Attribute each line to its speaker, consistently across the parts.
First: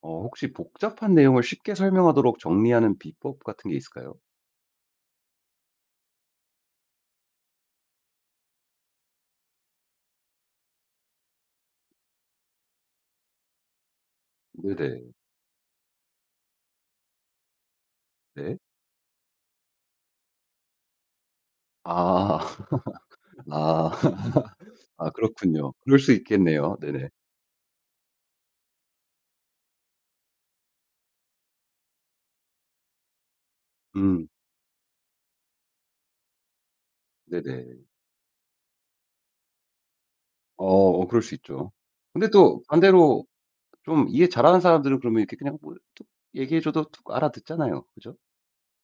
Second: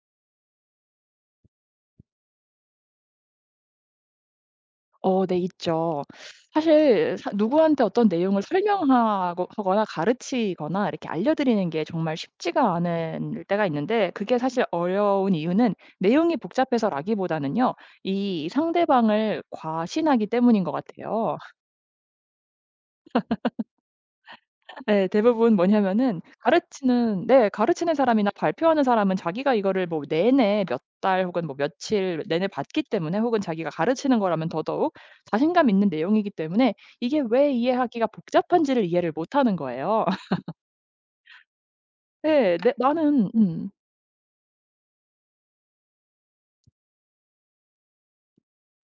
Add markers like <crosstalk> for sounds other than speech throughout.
Speaker 1: 혹시 복잡한 내용을 쉽게 설명하도록 정리하는 비법 같은 게 있을까요?
Speaker 2: 어 네 있죠. 사실 사 누구한테 어떤 내용을 설명하 하거나 가르치거나 이렇게 알려드리는 게 정말 쉽지가 않은 때가 있는데, 그게 사실
Speaker 1: 네네.
Speaker 2: 어려운 이유는 내용이 복잡해서라기보다는요, 이
Speaker 1: 네.
Speaker 2: 상대방을 과신하기 때문인 것 같아요.
Speaker 1: 아. <laughs> 아. <laughs>
Speaker 2: 네,
Speaker 1: 아,
Speaker 2: 대부분
Speaker 1: 그렇군요. 그럴 수
Speaker 2: 뭐냐면은
Speaker 1: 있겠네요. 네네.
Speaker 2: 가르치는 네. 가르치는 사람이나 발표하는 사람은 자기가 이거를 뭐 내내 몇 달 혹은 뭐 며칠 내내 봤기 때문에, 혹은 자기가 가르치는
Speaker 1: 음.
Speaker 2: 거라면 더더욱 자신감 있는 내용이기 때문에 이게 왜
Speaker 1: 네네.
Speaker 2: 이해하기가 복잡한지를 이해를 못하는 거예요. <laughs>
Speaker 1: 그럴 수 있죠. 근데
Speaker 2: 네,
Speaker 1: 또
Speaker 2: 네.
Speaker 1: 반대로
Speaker 2: 나는
Speaker 1: 좀 이해 잘하는 사람들은 그러면 이렇게 그냥 뭐 툭 얘기해 줘도 툭 알아듣잖아요. 그죠?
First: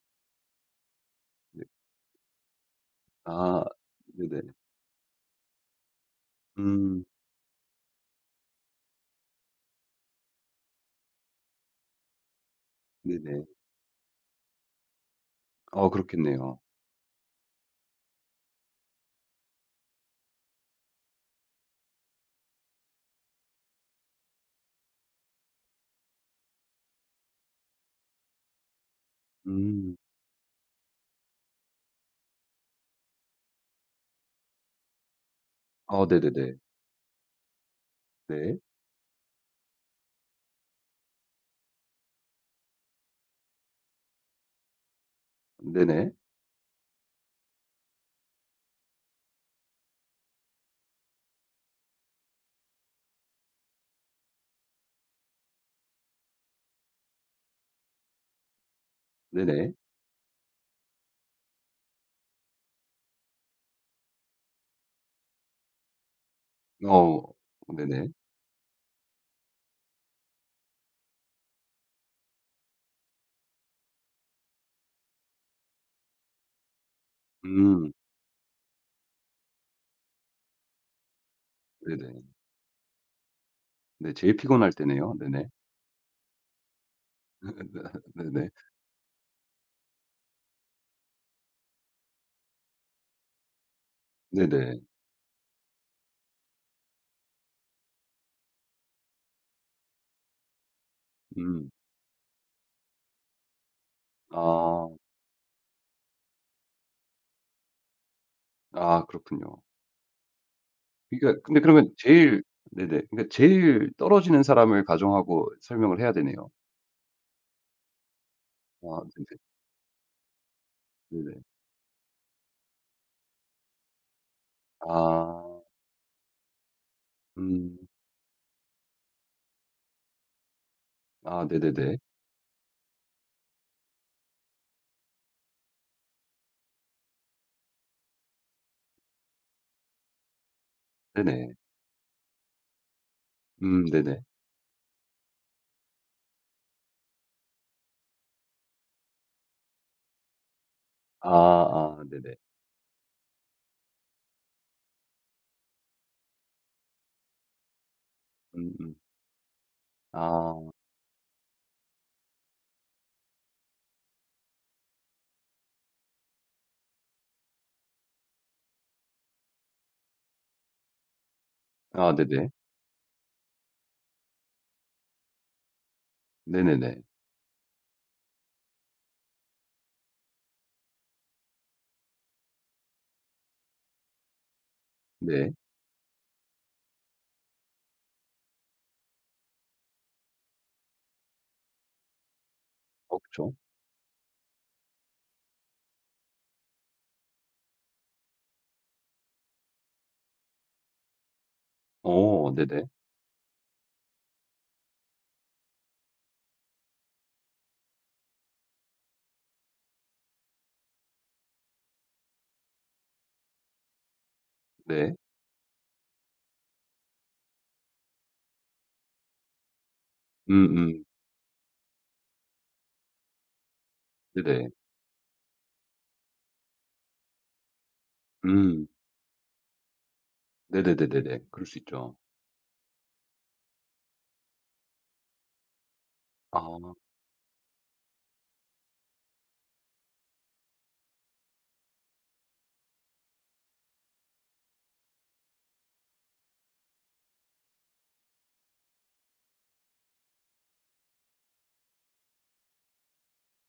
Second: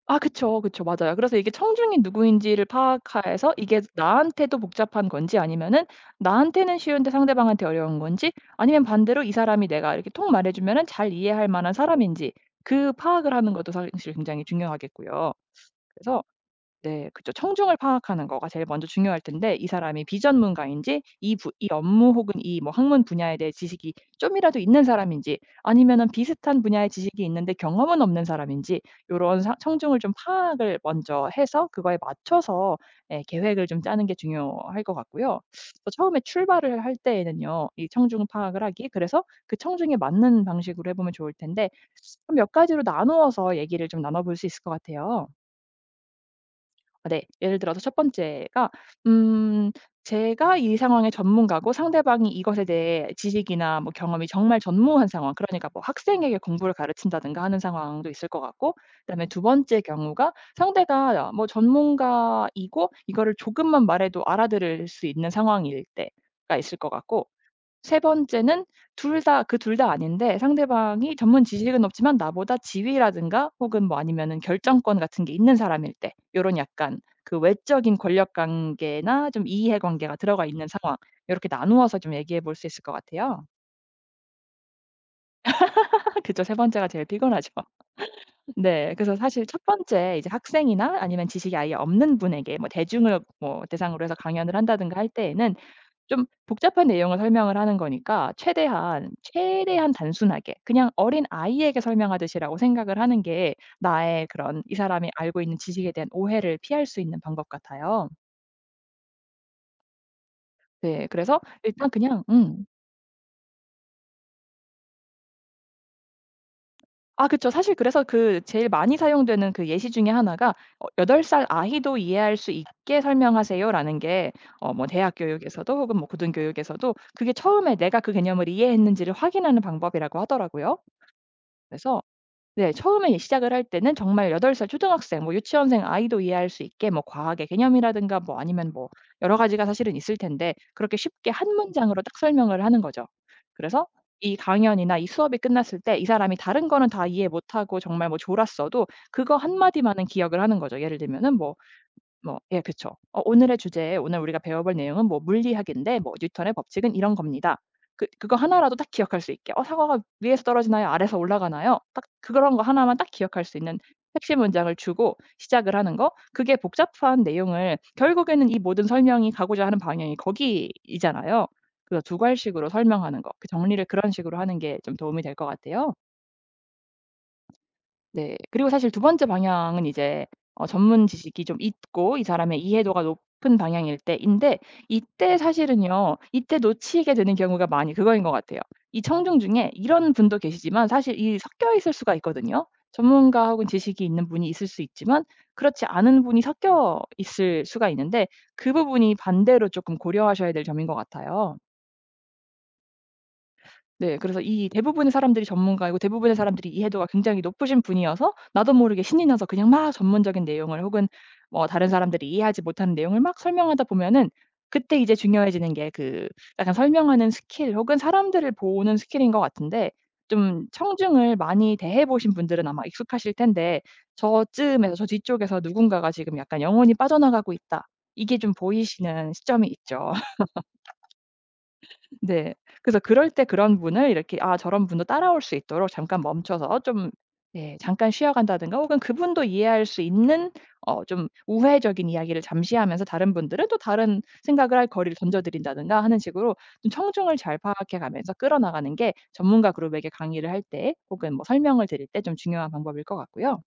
Speaker 2: 아 그쵸, 그쵸. 맞아요. 그래서 이게
Speaker 1: 네.
Speaker 2: 청중이 누구인지를 파악해서,
Speaker 1: 아
Speaker 2: 이게
Speaker 1: 네네.
Speaker 2: 나한테도 복잡한 건지 아니면은 나한테는
Speaker 1: 음
Speaker 2: 쉬운데 상대방한테 어려운 건지, 아니면 반대로 이 사람이 내가 이렇게 통 말해 주면은 잘 이해할 만한 사람인지, 그 파악을
Speaker 1: 네네.
Speaker 2: 하는 것도 사실 굉장히 중요하겠고요.
Speaker 1: 어
Speaker 2: 그래서
Speaker 1: 그렇겠네요.
Speaker 2: 네, 그죠. 청중을 파악하는 거가 제일 먼저 중요할 텐데, 이 사람이 비전문가인지, 이 업무 혹은 이 뭐 학문 분야에 대해 지식이 좀이라도 있는 사람인지, 아니면은 비슷한 분야의 지식이 있는데 경험은 없는 사람인지, 요런 사
Speaker 1: 음.
Speaker 2: 청중을 좀 파악을 먼저 해서 그거에 맞춰서 예 계획을 좀 짜는 게 중요할 것 같고요. 또
Speaker 1: 어
Speaker 2: 처음에
Speaker 1: 네네네.
Speaker 2: 출발을 할 때에는요, 이 청중
Speaker 1: 네.
Speaker 2: 파악을 하기, 그래서 그 청중에 맞는 방식으로 해 보면 좋을 텐데 좀 몇 가지로 나누어서 얘기를 좀 나눠 볼 수 있을 것 같아요.
Speaker 1: 네네.
Speaker 2: 아, 네. 예를 들어서 첫 번째가 음 제가 이 상황의 전문가고 상대방이 이것에 대해 지식이나 뭐 경험이 정말 전무한 상황, 그러니까 뭐 학생에게 공부를 가르친다든가 하는 상황도 있을 것 같고, 그다음에 두
Speaker 1: 네네.
Speaker 2: 번째 경우가 상대가 뭐 전문가이고 이거를 조금만 말해도 알아들을 수 있는 상황일 때가 있을 것
Speaker 1: 어
Speaker 2: 같고, 세
Speaker 1: 네네.
Speaker 2: 번째는 둘 다 그 둘 다 아닌데 상대방이 전문 지식은 없지만 나보다 지위라든가 혹은 뭐 아니면은 결정권 같은 게 있는 사람일 때, 요런 약간 그
Speaker 1: 음
Speaker 2: 외적인 권력 관계나 좀 이해 관계가 들어가 있는 상황, 요렇게 나누어서 좀
Speaker 1: 네네.
Speaker 2: 얘기해 볼 수 있을 것 같아요.
Speaker 1: 네. 제일 피곤할 때네요. 네네.
Speaker 2: <laughs> 그죠, 세 번째가 제일 피곤하죠.
Speaker 1: <laughs> 네네.
Speaker 2: <laughs> 네. 그래서 사실 첫 번째, 이제 학생이나 아니면 지식이 아예 없는 분에게 뭐 대중을 뭐 대상으로 해서 강연을
Speaker 1: 네네.
Speaker 2: 한다든가 할 때에는, 좀 복잡한 내용을 설명을 하는 거니까 최대한, 최대한 단순하게 그냥
Speaker 1: 음.
Speaker 2: 어린아이에게 설명하듯이라고 생각을 하는 게, 나의 그런 이
Speaker 1: 아.
Speaker 2: 사람이 알고 있는 지식에 대한 오해를 피할 수 있는 방법 같아요.
Speaker 1: 아, 그렇군요.
Speaker 2: 네. 그래서
Speaker 1: 그러니까 근데
Speaker 2: 일단
Speaker 1: 그러면
Speaker 2: 그냥
Speaker 1: 제일. 네네. 그러니까 제일 떨어지는 사람을 가정하고 설명을 해야 되네요.
Speaker 2: 아 그쵸. 사실 그래서 그 제일 많이
Speaker 1: 아 네네.
Speaker 2: 사용되는 그 예시 중에 하나가 어 "8살
Speaker 1: 네네.
Speaker 2: 살 아이도 이해할 수 있게 설명하세요."라는 게 어 뭐 대학
Speaker 1: 아.
Speaker 2: 교육에서도 혹은 뭐 고등 교육에서도 그게 처음에
Speaker 1: 음.
Speaker 2: 내가 그 개념을 이해했는지를 확인하는 방법이라고 하더라고요.
Speaker 1: 아 네네네.
Speaker 2: 그래서 네, 처음에 시작을 할 때는 정말 8살 초등학생, 뭐 유치원생 아이도 이해할 수 있게 뭐 과학의 개념이라든가 뭐 아니면 뭐 여러 가지가 사실은 있을 텐데, 그렇게 쉽게 한
Speaker 1: 네네.
Speaker 2: 문장으로 딱 설명을 하는 거죠. 그래서
Speaker 1: 네네.
Speaker 2: 이 강연이나 이 수업이 끝났을 때 이 사람이 다른 거는 다 이해 못 하고 정말 뭐 졸았어도 그거 한 마디만은 기억을 하는 거죠. 예를
Speaker 1: 아
Speaker 2: 들면은 뭐
Speaker 1: 아 네네.
Speaker 2: 뭐 예 그쵸. 어 오늘의 주제, 오늘 우리가 배워볼 내용은 뭐 물리학인데 뭐 "뉴턴의 법칙은 이런 겁니다." 그거 하나라도 딱
Speaker 1: 음음.
Speaker 2: 기억할 수 있게 '어 사과가 위에서
Speaker 1: 아.
Speaker 2: 떨어지나요? 아래서 올라가나요?' 딱 그런 거 하나만 딱 기억할 수 있는 핵심 문장을 주고 시작을 하는 거. 그게 복잡한 내용을 결국에는 이 모든 설명이 가고자 하는 방향이 거기이잖아요. 그래서
Speaker 1: 아 네네.
Speaker 2: 두괄식으로 설명하는 거, 그 정리를 그런 식으로 하는 게 좀 도움이 될 것 같아요.
Speaker 1: 네네네.
Speaker 2: 네. 그리고 사실 두 번째 방향은 이제 어 전문 지식이 좀 있고 이 사람의 이해도가 높은 방향일 때인데, 이때
Speaker 1: 네.
Speaker 2: 사실은요, 이때 놓치게 되는 경우가 많이 그거인 것 같아요. 이 청중 중에 이런 분도 계시지만 사실 이 섞여 있을 수가 있거든요.
Speaker 1: 어
Speaker 2: 전문가
Speaker 1: 그쵸.
Speaker 2: 혹은 지식이 있는 분이 있을 수 있지만 그렇지 않은 분이 섞여 있을 수가 있는데, 그 부분이 반대로 조금 고려하셔야 될 점인 것 같아요.
Speaker 1: 어 네네.
Speaker 2: 네. 그래서 이 대부분의 사람들이 전문가이고 대부분의 사람들이 이해도가 굉장히 높으신 분이어서 나도 모르게 신이 나서 그냥 막 전문적인 내용을 혹은 뭐 다른 사람들이 이해하지 못하는 내용을 막 설명하다 보면은, 그때 이제
Speaker 1: 네.
Speaker 2: 중요해지는 게 그 약간 설명하는 스킬 혹은 사람들을 보는 스킬인 것 같은데, 좀
Speaker 1: 음음.
Speaker 2: 청중을 많이 대해 보신 분들은 아마 익숙하실 텐데,
Speaker 1: 네네.
Speaker 2: 저쯤에서 저 뒤쪽에서 누군가가 지금 약간 '영혼이 빠져나가고 있다.' 이게 좀
Speaker 1: 음.
Speaker 2: 보이시는 시점이 있죠.
Speaker 1: 네네네네네. 그럴 수 있죠.
Speaker 2: 네. 그래서 그럴 때 그런 분을 이렇게, 아 저런 분도 따라올 수 있도록 잠깐
Speaker 1: 아.
Speaker 2: 멈춰서 좀 예 잠깐 쉬어간다든가, 혹은 그분도 이해할 수 있는 어 좀 우회적인 이야기를 잠시 하면서 다른 분들은 또 다른 생각을 할 거리를 던져 드린다든가 하는 식으로 좀 청중을 잘 파악해 가면서 끌어나가는 게 전문가 그룹에게 강의를 할 때 혹은 뭐 설명을 드릴 때 좀 중요한 방법일 것 같고요.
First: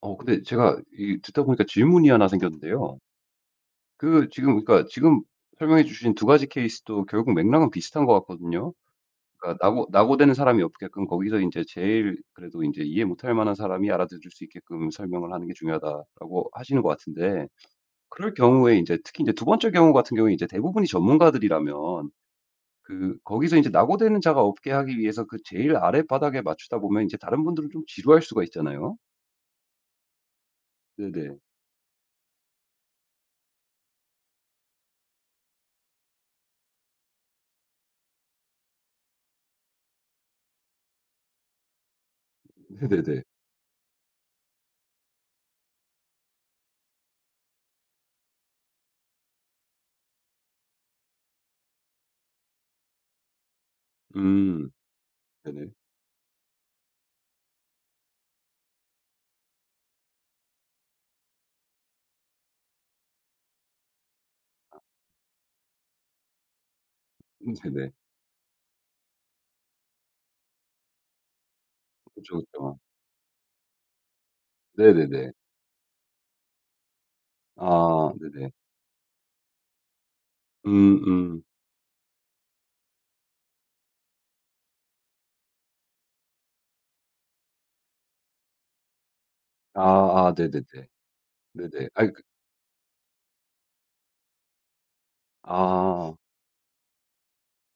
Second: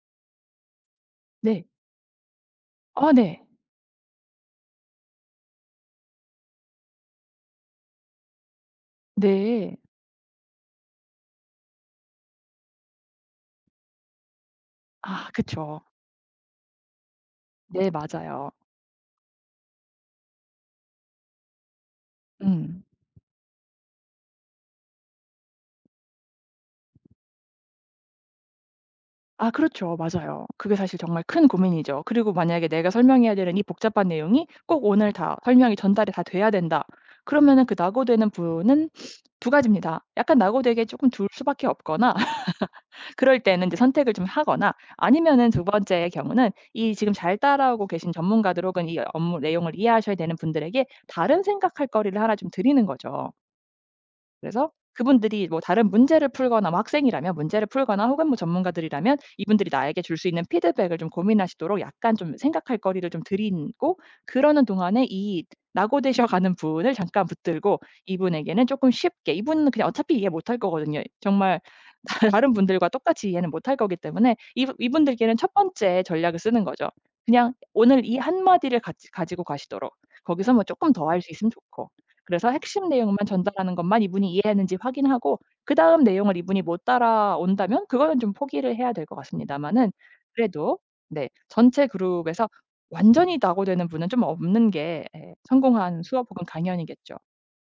Speaker 1: 근데 제가 이 듣다 보니까
Speaker 2: 네.
Speaker 1: 질문이 하나 생겼는데요.
Speaker 2: 아 네.
Speaker 1: 그 지금, 그러니까 지금 설명해 주신 두 가지 케이스도 결국 맥락은 비슷한 것 같거든요. 그러니까
Speaker 2: 네.
Speaker 1: 낙오되는 사람이 없게끔, 거기서 이제 제일 그래도 이제 이해 못할 만한 사람이 알아들을 수 있게끔
Speaker 2: 아
Speaker 1: 설명을 하는 게
Speaker 2: 그쵸.
Speaker 1: 중요하다라고 하시는 것 같은데,
Speaker 2: 네
Speaker 1: 그럴
Speaker 2: 맞아요.
Speaker 1: 경우에 이제 특히 이제 두 번째 경우 같은 경우에 제 대부분이 전문가들이라면,
Speaker 2: 음.
Speaker 1: 그 거기서 이제 낙오되는 자가 없게 하기 위해서 그 제일 아래 바닥에 맞추다 보면 이제 다른 분들은 좀 지루할 수가 있잖아요.
Speaker 2: 아 그렇죠. 맞아요. 그게 사실 정말
Speaker 1: 네네.
Speaker 2: 큰 고민이죠. 그리고 만약에 내가 설명해야 되는 이 복잡한 내용이 꼭 오늘 다 설명이 전달이 다 돼야 된다. 그러면은 그 낙오되는 분은 두 가지입니다. 약간 낙오되게 조금 둘 수밖에 없거나
Speaker 1: <laughs>
Speaker 2: <laughs>
Speaker 1: 네네네.
Speaker 2: 그럴 때는 이제 선택을 좀 하거나, 아니면은 두 번째의 경우는 이 지금 잘 따라오고 계신 전문가들 혹은 이 업무 내용을 이해하셔야 되는 분들에게 다른 생각할 거리를 하나 좀 드리는 거죠. 그래서
Speaker 1: 음.
Speaker 2: 그분들이 뭐
Speaker 1: 네네.
Speaker 2: 다른 문제를 풀거나 뭐 학생이라면 문제를 풀거나 혹은 뭐 전문가들이라면 이분들이 나에게 줄 수 있는 피드백을 좀 고민하시도록 약간 좀 생각할 거리를 좀 드리고, 그러는 동안에 이 낙오되셔 가는 분을 잠깐 붙들고
Speaker 1: 네네.
Speaker 2: 이분에게는 조금 쉽게, 이분은 그냥 어차피 이해 못할 거거든요. 정말
Speaker 1: 그쵸,
Speaker 2: <laughs> 다른
Speaker 1: 그쵸.
Speaker 2: 분들과 똑같이 이해는 못할 거기 때문에 이분
Speaker 1: 네네네.
Speaker 2: 이분들께는 첫 번째 전략을 쓰는 거죠. 그냥 오늘
Speaker 1: 아
Speaker 2: 이 한
Speaker 1: 네네.
Speaker 2: 마디를 같이 가지고 가시도록, 거기서 뭐 조금 더 할 수
Speaker 1: 음음.
Speaker 2: 있으면 좋고. 그래서 핵심 내용만 전달하는 것만 이분이 이해했는지 확인하고, 그다음 내용을 이분이 못 따라온다면 그거는 좀 포기를 해야 될 것
Speaker 1: 아
Speaker 2: 같습니다마는,
Speaker 1: 아 네네네.
Speaker 2: 그래도 네 전체
Speaker 1: 네네. 아이 그
Speaker 2: 그룹에서 완전히 낙오되는 분은 좀 없는 게 예 성공한
Speaker 1: 아.
Speaker 2: 수업 혹은 강연이겠죠.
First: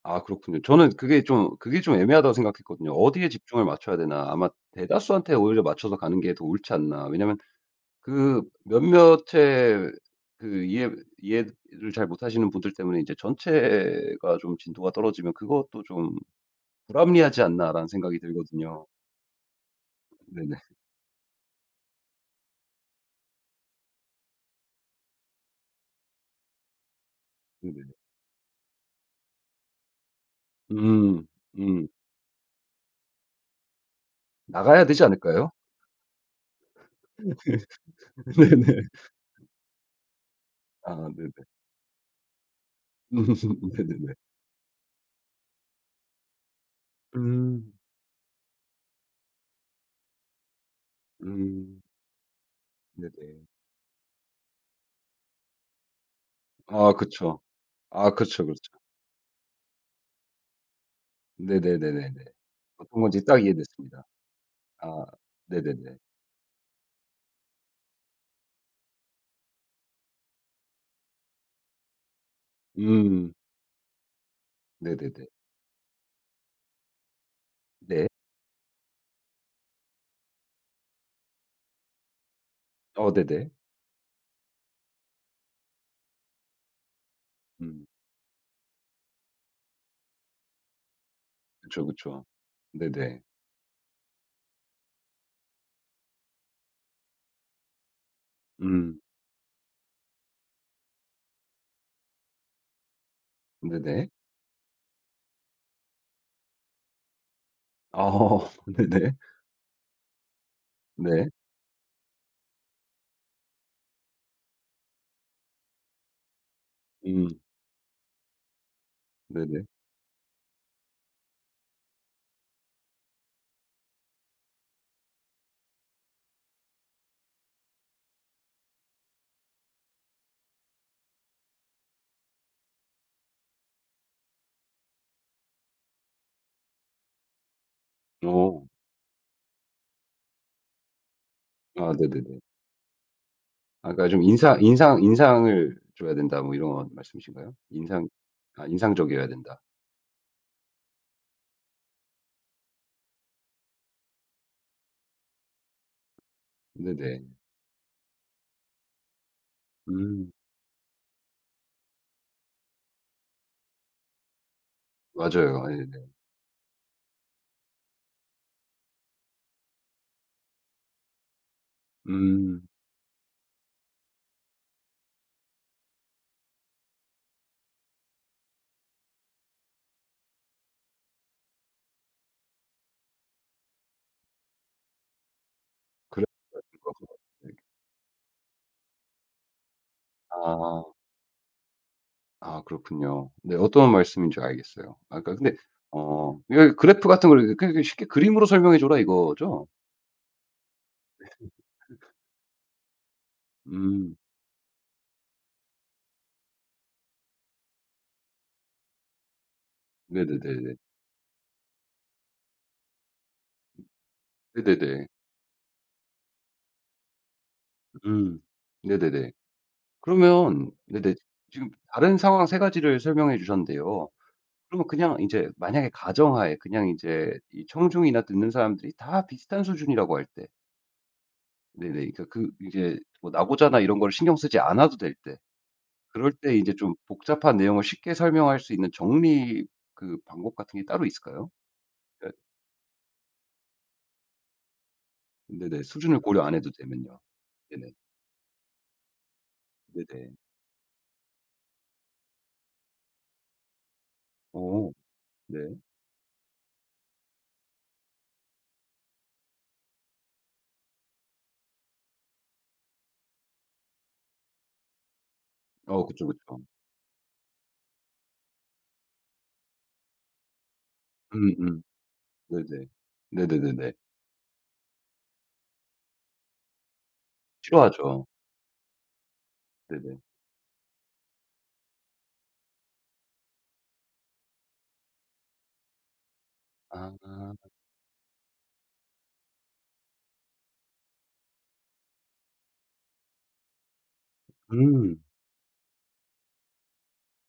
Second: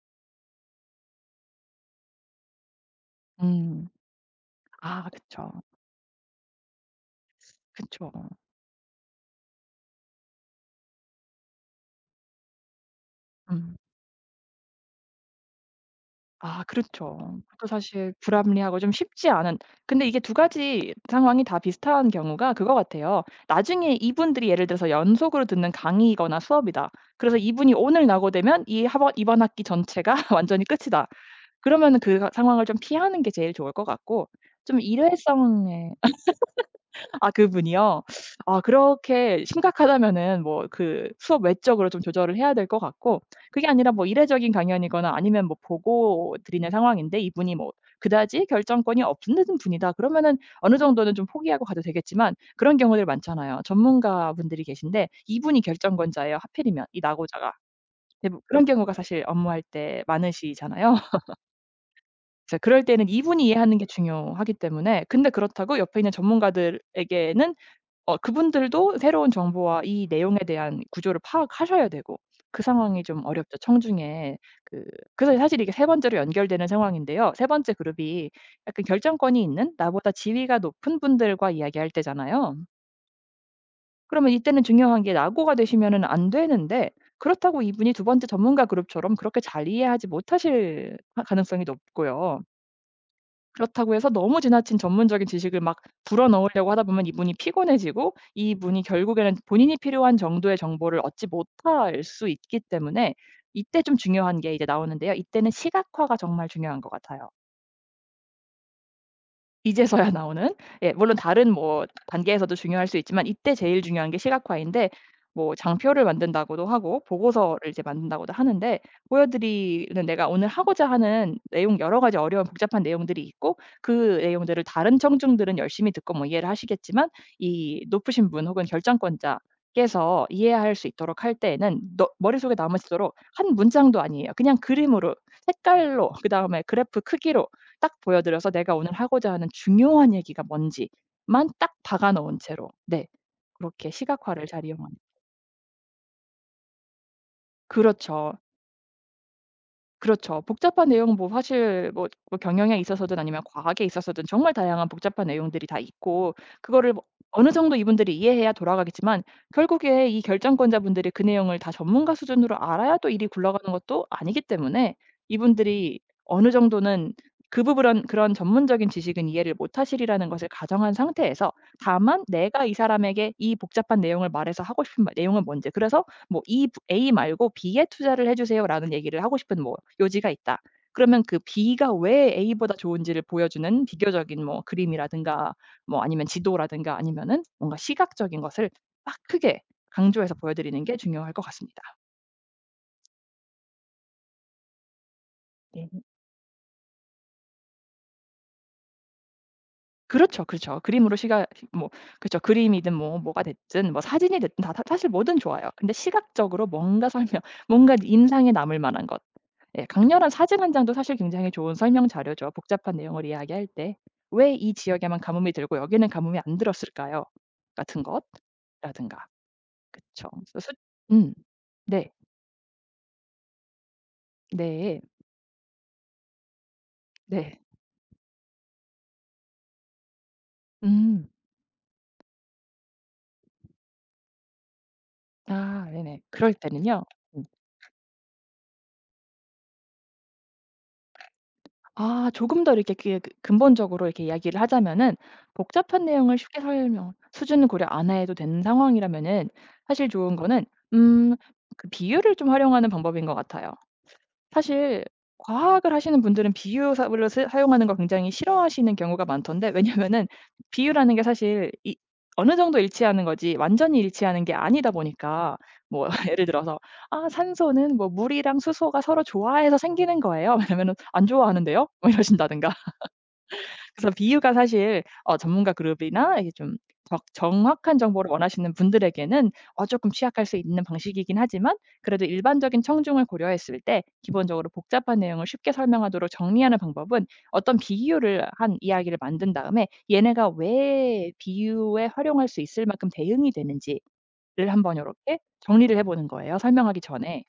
Speaker 1: 아, 그렇군요. 저는 그게 좀 애매하다고 생각했거든요. '어디에 집중을
Speaker 2: 음.
Speaker 1: 맞춰야 되나.' 아마
Speaker 2: 아
Speaker 1: 대다수한테
Speaker 2: 그쵸,
Speaker 1: 오히려 맞춰서 가는 게 더 옳지 않나. 왜냐면
Speaker 2: 그쵸.
Speaker 1: 그 몇몇의 그 이해를 잘 못하시는 분들 때문에 이제
Speaker 2: 음.
Speaker 1: '전체가 좀 진도가 떨어지면 그것도 좀
Speaker 2: 아 그렇죠.
Speaker 1: 불합리하지
Speaker 2: 그것도
Speaker 1: 않나.'라는
Speaker 2: 사실
Speaker 1: 생각이
Speaker 2: 불합리하고
Speaker 1: 들거든요.
Speaker 2: 좀 쉽지 않은, 근데 이게 두
Speaker 1: 네네.
Speaker 2: 가지 상황이 다 비슷한 경우가 그거 같아요. 나중에 이분들이 예를 들어서 연속으로 듣는 강의이거나 수업이다. 그래서 이분이
Speaker 1: 네네.
Speaker 2: 오늘 낙오되면 이 하버 이번 학기 전체가 <laughs> 완전히 끝이다.
Speaker 1: 음. 음.
Speaker 2: 그러면은 그 상황을 좀 피하는 게 제일 좋을 것 같고, 좀
Speaker 1: 나가야 되지 않을까요?
Speaker 2: 일회성의, 아 그분이요? 아
Speaker 1: 네네.
Speaker 2: 그렇게 심각하다면은 뭐 그
Speaker 1: 아 네네.
Speaker 2: 수업 외적으로 좀 조절을 해야 될 것 같고,
Speaker 1: <laughs>
Speaker 2: 그게 아니라 뭐
Speaker 1: 네네네.
Speaker 2: 이례적인 강연이거나 아니면 뭐 보고 드리는 상황인데 이분이 뭐
Speaker 1: 음.
Speaker 2: 그다지 결정권이 없는 분이다, 그러면은 어느 정도는 좀 포기하고 가도
Speaker 1: 음.
Speaker 2: 되겠지만, 그런 경우들
Speaker 1: 네네.
Speaker 2: 많잖아요. 전문가분들이 계신데 이분이 결정권자예요, 하필이면
Speaker 1: 아
Speaker 2: 이
Speaker 1: 그쵸.
Speaker 2: 나고자가.
Speaker 1: 아
Speaker 2: 대부
Speaker 1: 그쵸,
Speaker 2: 그런
Speaker 1: 그쵸.
Speaker 2: 경우가 사실 업무할 때 많으시잖아요.
Speaker 1: 네네네네네.
Speaker 2: 그래서 그럴
Speaker 1: 어떤
Speaker 2: 때는
Speaker 1: 건지 딱
Speaker 2: 이분이 이해하는 게
Speaker 1: 이해됐습니다.
Speaker 2: 중요하기 때문에,
Speaker 1: 아
Speaker 2: 근데 그렇다고
Speaker 1: 네네네.
Speaker 2: 옆에 있는 전문가들에게는 어 그분들도 새로운 정보와 이 내용에 대한 구조를 파악하셔야 되고, 그 상황이 좀
Speaker 1: 음.
Speaker 2: 어렵죠, 청중에. 그
Speaker 1: 네네네.
Speaker 2: 그래서 사실 이게 세 번째로 연결되는 상황인데요. 세 번째
Speaker 1: 네.
Speaker 2: 그룹이 약간 결정권이 있는 나보다 지위가 높은 분들과 이야기할 때잖아요.
Speaker 1: 어 네네.
Speaker 2: 그러면 이때는 중요한 게 낙오가 되시면은 안 되는데, 그렇다고
Speaker 1: 음.
Speaker 2: 이분이 두 번째 전문가 그룹처럼 그렇게 잘 이해하지 못하실 가 가능성이
Speaker 1: 그쵸, 그쵸.
Speaker 2: 높고요.
Speaker 1: 네네.
Speaker 2: 그렇다고 해서 너무 지나친 전문적인 지식을 막 불어 넣으려고 하다 보면 이분이 피곤해지고 이분이
Speaker 1: 음.
Speaker 2: 결국에는 본인이 필요한 정도의 정보를 얻지 못할 수 있기 때문에, 이때 좀
Speaker 1: 네네.
Speaker 2: 중요한 게 이제 나오는데요, 이때는 시각화가 정말 중요한 것 같아요.
Speaker 1: 어 <laughs> 네네.
Speaker 2: 이제서야 나오는. 예 물론
Speaker 1: 네.
Speaker 2: 다른 뭐 단계에서도 중요할 수 있지만 이때 제일 중요한 게 시각화인데, 뭐 장표를 만든다고도 하고
Speaker 1: 음.
Speaker 2: 보고서를 이제 만든다고도 하는데,
Speaker 1: 네네.
Speaker 2: 보여드리는 내가 오늘 하고자 하는 내용 여러 가지 어려운 복잡한 내용들이 있고 그 내용들을 다른 청중들은 열심히 듣고 뭐 이해를 하시겠지만, 이 높으신 분 혹은 결정권자께서 이해할 수 있도록 할 때에는 너 머릿속에 남으시도록 한 문장도 아니에요. 그냥 그림으로, 색깔로, 그다음에 그래프 크기로 딱 보여 드려서
Speaker 1: 어.
Speaker 2: 내가 오늘 하고자 하는 중요한 얘기가 뭔지만 딱
Speaker 1: 아
Speaker 2: 박아 놓은
Speaker 1: 네네네.
Speaker 2: 채로, 네, 그렇게
Speaker 1: 아까 좀
Speaker 2: 시각화를
Speaker 1: 인상
Speaker 2: 잘 이용하는.
Speaker 1: 인상 인상을 줘야 된다, 뭐 이런 말씀이신가요? 인상
Speaker 2: 그렇죠,
Speaker 1: 아, 인상적이어야 된다.
Speaker 2: 그렇죠. 복잡한 내용은 뭐 사실 뭐 뭐 경영에 있어서든 아니면 과학에 있어서든 정말 다양한 복잡한 내용들이 다 있고, 그거를 뭐
Speaker 1: 네네.
Speaker 2: 어느 정도 이분들이 이해해야 돌아가겠지만 결국에 이
Speaker 1: 음.
Speaker 2: 결정권자분들이 그 내용을 다 전문가 수준으로 알아야 또 일이 굴러가는 것도 아니기 때문에
Speaker 1: 맞아요.
Speaker 2: 이분들이
Speaker 1: 예네.
Speaker 2: 어느 정도는 그 부분은, 그런 전문적인 지식은 이해를 못하시리라는 것을 가정한 상태에서 다만 내가
Speaker 1: 음.
Speaker 2: 이 사람에게 이 복잡한 내용을 말해서 하고 싶은 말 내용은 뭔지, 그래서 뭐 "이 부 A 말고 B에 투자를 해 주세요."라는 얘기를 하고 싶은 뭐 요지가 있다. 그러면 그 B가 왜 A보다 좋은지를 보여주는 비교적인 뭐 그림이라든가 뭐 아니면
Speaker 1: 그래서 <unintelligible>
Speaker 2: 지도라든가
Speaker 1: 거고.
Speaker 2: 아니면은
Speaker 1: 네.
Speaker 2: 뭔가 시각적인 것을 막 크게 강조해서
Speaker 1: 아.
Speaker 2: 보여드리는 게 중요할 것 같습니다.
Speaker 1: 아, 그렇군요. 네, 어떤 말씀인지 알겠어요. 아 그러니까 근데
Speaker 2: 네.
Speaker 1: 이게 그래프 같은 걸 이렇게, 그러니까 쉽게 "그림으로 설명해 줘라." 이거죠?
Speaker 2: 그렇죠, 그렇죠. 그림으로 시각 뭐 그렇죠. 그림이든 뭐 뭐가 됐든 뭐
Speaker 1: 음.
Speaker 2: 사진이 됐든 다 사 사실 뭐든 좋아요. 근데 시각적으로 뭔가 설명, 뭔가 인상에 남을 만한 것. 예 강렬한 사진 한
Speaker 1: 네네네네.
Speaker 2: 장도 사실 굉장히 좋은 설명 자료죠. 복잡한 내용을 이야기할 때 왜 이
Speaker 1: 네네네.
Speaker 2: 지역에만 가뭄이 들고 여기는 가뭄이 안 들었을까요? 같은
Speaker 1: 음.
Speaker 2: 것라든가.
Speaker 1: 네네네.
Speaker 2: 그쵸. 그래서
Speaker 1: 그러면
Speaker 2: 숫
Speaker 1: 네네.
Speaker 2: 음.
Speaker 1: 지금
Speaker 2: 네.
Speaker 1: 다른 상황 세 가지를 설명해 주셨는데요. 그러면
Speaker 2: 네.
Speaker 1: 그냥 인제 만약에 가정하에, 그냥 인제
Speaker 2: 네.
Speaker 1: 이 청중이나 듣는 사람들이 다 비슷한 수준이라고 할때,
Speaker 2: 음.
Speaker 1: 네네. 그러니까 그 이제 뭐 나고자나 이런 걸 신경 쓰지 않아도 될 때,
Speaker 2: 아 네네.
Speaker 1: 그럴
Speaker 2: 그럴
Speaker 1: 때 이제 좀
Speaker 2: 때는요. 음.
Speaker 1: 복잡한 내용을 쉽게 설명할 수 있는 정리, 그 방법 같은 게 따로 있을까요? 예.
Speaker 2: 아 조금 더 이렇게 근본적으로 이렇게 이야기를 하자면은,
Speaker 1: 네네.
Speaker 2: 복잡한
Speaker 1: 수준을
Speaker 2: 내용을
Speaker 1: 고려 안
Speaker 2: 쉽게
Speaker 1: 해도
Speaker 2: 설명,
Speaker 1: 되면요.
Speaker 2: 수준을 고려
Speaker 1: 네네.
Speaker 2: 안 해도 되는 상황이라면은, 사실
Speaker 1: 네네.
Speaker 2: 좋은 거는 음 그 비유를 좀 활용하는 방법인 것 같아요.
Speaker 1: 오,
Speaker 2: 사실
Speaker 1: 네.
Speaker 2: 과학을 하시는 분들은 비유사를 사 사용하는 걸 굉장히 싫어하시는 경우가 많던데, 왜냐면은 비유라는 게 사실 이 어느 정도 일치하는 거지 완전히 일치하는 게 아니다 보니까
Speaker 1: 어
Speaker 2: 뭐
Speaker 1: 그쵸,
Speaker 2: <laughs> 예를
Speaker 1: 그쵸.
Speaker 2: 들어서 "아 산소는 뭐 물이랑 수소가 서로 좋아해서 생기는 거예요." <laughs> 왜냐면은 "안
Speaker 1: 음음.
Speaker 2: 좋아하는데요?" 뭐 이러신다든가.
Speaker 1: 네네. 네네네네.
Speaker 2: 그래서 비유가 사실 어 전문가 그룹이나 이게 좀 적 정확한
Speaker 1: 필요하죠.
Speaker 2: 정보를 원하시는 분들에게는 어금
Speaker 1: 네네.
Speaker 2: 취약할 수 있는 방식이긴 하지만, 그래도 일반적인 청중을 고려했을 때 기본적으로 복잡한 내용을 쉽게 설명하도록 정리하는 방법은
Speaker 1: 아.
Speaker 2: 어떤 비유를 한 이야기를 만든 다음에 얘네가 왜 비유에 활용할 수 있을 만큼 대응이 되는지를 한번 이렇
Speaker 1: 음.
Speaker 2: 게 정리를 해 보는 거예요, 설명하기 전에.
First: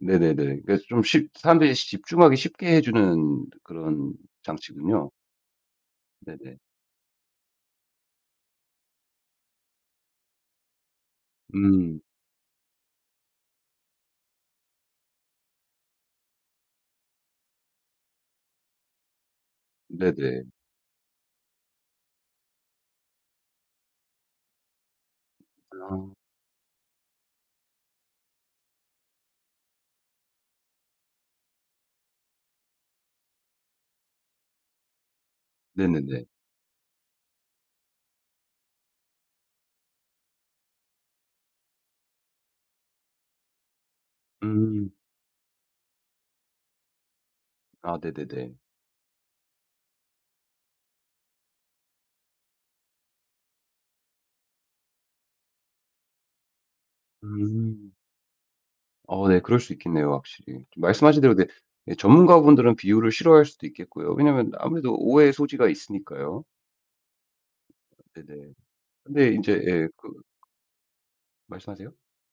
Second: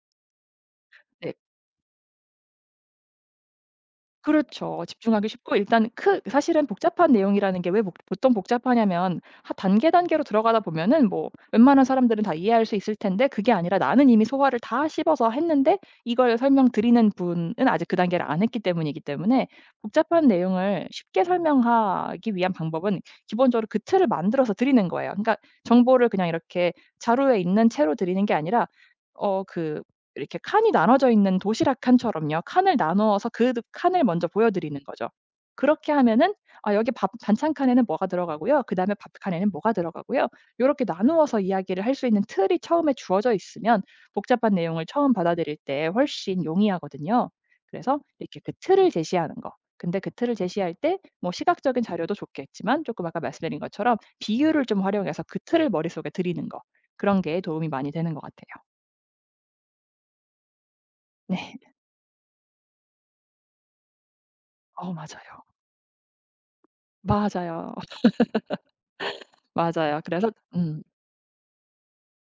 Speaker 1: 네네네. 그러니까 좀 쉽
Speaker 2: 네.
Speaker 1: 사람들이 집중하기 쉽게 해 주는 그런
Speaker 2: 그렇죠.
Speaker 1: 장치군요.
Speaker 2: 집중하기 쉽고 일단 크
Speaker 1: 네네.
Speaker 2: 사실은 복잡한 내용이라는 게 왜 보통 복잡하냐면 하 단계 단계로 들어가다 보면은 뭐 웬만한
Speaker 1: 음.
Speaker 2: 사람들은 다 이해할 수 있을 텐데, 그게 아니라 나는 이미 소화를 다 씹어서 했는데 이걸 설명드리는 분은 아직 그 단계를 안 했기 때문이기 때문에. 복잡한
Speaker 1: 네네.
Speaker 2: 내용을 쉽게 설명하기 위한 방법은 기본적으로 그 틀을 만들어서 드리는 거예요. 그러니까 정보를
Speaker 1: 아.
Speaker 2: 그냥 이렇게 자료에 있는 채로 드리는 게 아니라 어그 이렇게 칸이 나눠져 있는 도시락 칸처럼요, 칸을 나누어서 그 칸을 먼저 보여 드리는 거죠. 그렇게
Speaker 1: 네네네.
Speaker 2: 하면은 "아 여기 밥 반찬 칸에는 뭐가 들어가고요. 그다음에 밥 칸에는 뭐가 들어가고요." 이렇게 나누어서 이야기를 할 수 있는 틀이 처음에 주어져 있으면 복잡한 내용을
Speaker 1: 음.
Speaker 2: 처음 받아들일 때 훨씬 용이하거든요.
Speaker 1: 아
Speaker 2: 그래서 이렇게 그
Speaker 1: 네네네.
Speaker 2: 틀을 제시하는 거. 근데 그 틀을 제시할 때 뭐 시각적인 자료도 좋겠지만 조금 아까 말씀드린 것처럼 비유를 좀 활용해서 그 틀을 머릿속에 드리는 거, 그런 게 도움이 많이
Speaker 1: 음.
Speaker 2: 되는 것 같아요.
Speaker 1: 어 네, 그럴 수 있겠네요 확실히. 좀 말씀하신 대로 네,
Speaker 2: 네.
Speaker 1: 예 전문가분들은 비유를 싫어할 수도 있겠고요. 왜냐면
Speaker 2: 어
Speaker 1: 아무래도 오해의
Speaker 2: 맞아요.
Speaker 1: 소지가 있으니까요.
Speaker 2: 맞아요. <laughs>
Speaker 1: 네네. 근데 이제 예
Speaker 2: 맞아요.
Speaker 1: 그
Speaker 2: 그래서
Speaker 1: 말씀하세요?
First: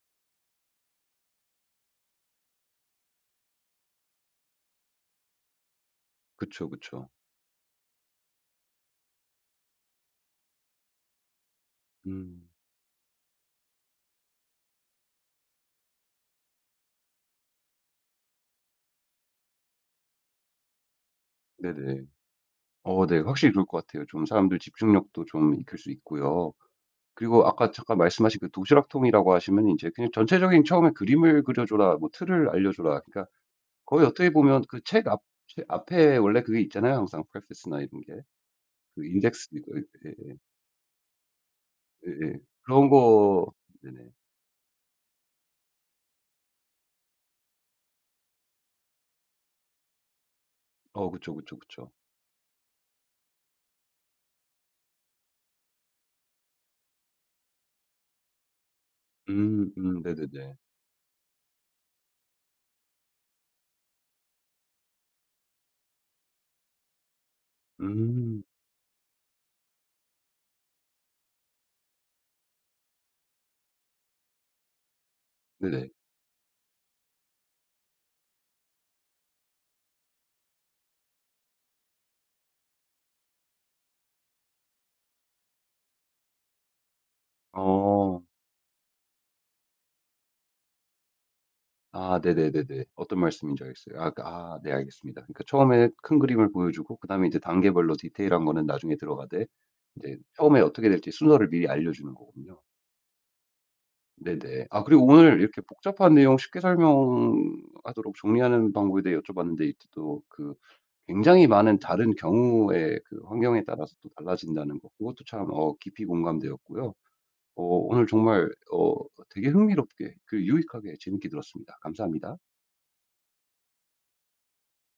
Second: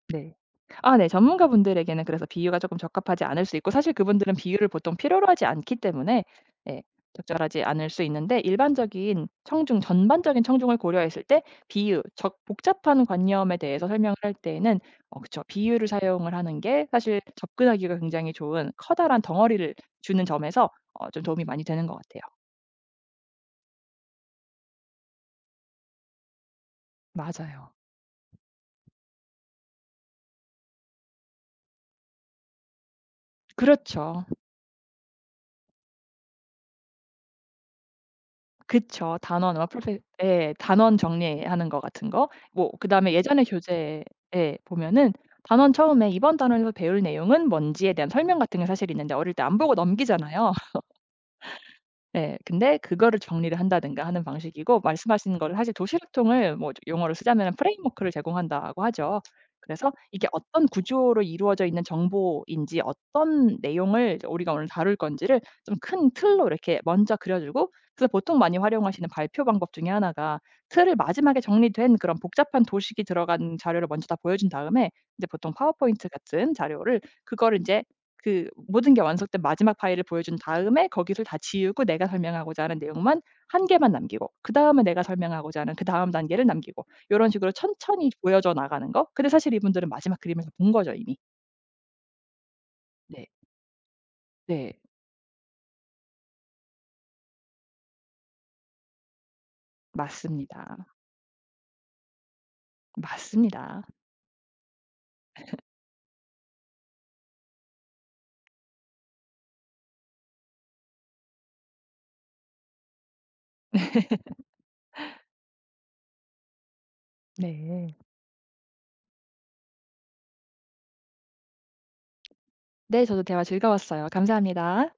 Speaker 2: 네. 아 네. 전문가분들에게는 그래서 비유가 조금 적합하지 않을 수 있고 사실 그분들은 비유를 보통 필요로 하지 않기 때문에
Speaker 1: 그쵸,
Speaker 2: 예
Speaker 1: 그쵸.
Speaker 2: 적절하지 않을 수 있는데, 일반적인 청중, 전반적인 청중을 고려했을 때 비유 적
Speaker 1: 음.
Speaker 2: 복잡한 관념에 대해서 설명을 할 때에는 어 그쵸, 비유를 사용을 하는 게 사실 접근하기가 굉장히 좋은, 커다란 덩어리를 주는 점에서 어 좀 도움이 많이 되는 것
Speaker 1: 네네.
Speaker 2: 같아요.
Speaker 1: 어 네, 확실히 그럴 것 같아요. 좀 사람들 집중력도 좀 익힐 수 있고요. 그리고 아까
Speaker 2: 맞아요.
Speaker 1: 잠깐 말씀하신 그 도시락통이라고 하시면 이제 그냥 전체적인 처음에 그림을 그려 줘라, 뭐 틀을 알려 줘라. 그러니까 거의
Speaker 2: 그렇죠.
Speaker 1: 어떻게 보면 그 책 앞에 원래 그게 있잖아요, 항상 프레패스나 이런 게. 그
Speaker 2: 그쵸.
Speaker 1: 인덱스
Speaker 2: 단원어와
Speaker 1: 이거
Speaker 2: 프로페
Speaker 1: 예예.
Speaker 2: 예. 단원 정리하는 거 같은
Speaker 1: 예,
Speaker 2: 거.
Speaker 1: 예.
Speaker 2: 뭐
Speaker 1: 그런
Speaker 2: 그다음에 예전의
Speaker 1: 거.
Speaker 2: 교재에
Speaker 1: 네네.
Speaker 2: 보면은 단원 처음에 "이번 단원에서 배울 내용은 뭔지."에 대한 설명 같은 게 사실 있는데 어릴 때 안 보고 넘기잖아요.
Speaker 1: 어 그쵸, 그쵸, 그쵸.
Speaker 2: 네. 근데 그거를 정리를 한다든가 하는 방식이고, 말씀하신 거를 사실 도시락통을 뭐 용어를 쓰자면은 프레임워크를 제공한다고 하죠. 그래서 이게
Speaker 1: 네네네.
Speaker 2: 어떤 구조로 이루어져 있는 정보인지, 어떤 내용을 이제 우리가 오늘 다룰 건지를 좀 큰 틀로 이렇게 먼저 그려 주고, 그래서 보통
Speaker 1: 음
Speaker 2: 많이 활용하시는 발표 방법 중에 하나가 틀을 마지막에 정리된 그런 복잡한 도식이 들어간 자료를 먼저 다 보여 준 다음에, 이제 보통
Speaker 1: 네네.
Speaker 2: 파워포인트 같은 자료를 그거를 인제 그 모든 게 완성된 마지막 파일을 보여준 다음에 거기를 다 지우고 내가 설명하고자 하는 내용만 한 개만 남기고, 그다음에 내가 설명하고자 하는 그다음 단계를 남기고 이런 식으로 천천히
Speaker 1: 어.
Speaker 2: 보여져 나가는 거. 근데 사실 이분들은 마지막 그림을 다본 거죠 이미.
Speaker 1: 아 네네네네. 어떤
Speaker 2: 네.
Speaker 1: 말씀인지 알겠어요. 아 그 아 네,
Speaker 2: 네.
Speaker 1: 알겠습니다. 그러니까 처음에 큰 그림을 보여주고, 그다음에 이제 단계별로 디테일한 거는 나중에 들어가되, 이제 처음에
Speaker 2: 맞습니다.
Speaker 1: 어떻게 될지 순서를 미리 알려주는 거군요.
Speaker 2: 맞습니다.
Speaker 1: 네네. 아, 그리고 오늘 이렇게 복잡한 내용 쉽게 설명하도록 정리하는 방법에 대해 여쭤봤는데, 이또그 굉장히 많은 다른 경우의 그 환경에 따라서 또 달라진다는 것, 그것도 참 깊이 공감되었고요.
Speaker 2: 네.
Speaker 1: 오늘 정말 되게 흥미롭게 그 유익하게 재밌게 들었습니다. 감사합니다.
Speaker 2: 네. 저도 대화 즐거웠어요. 감사합니다.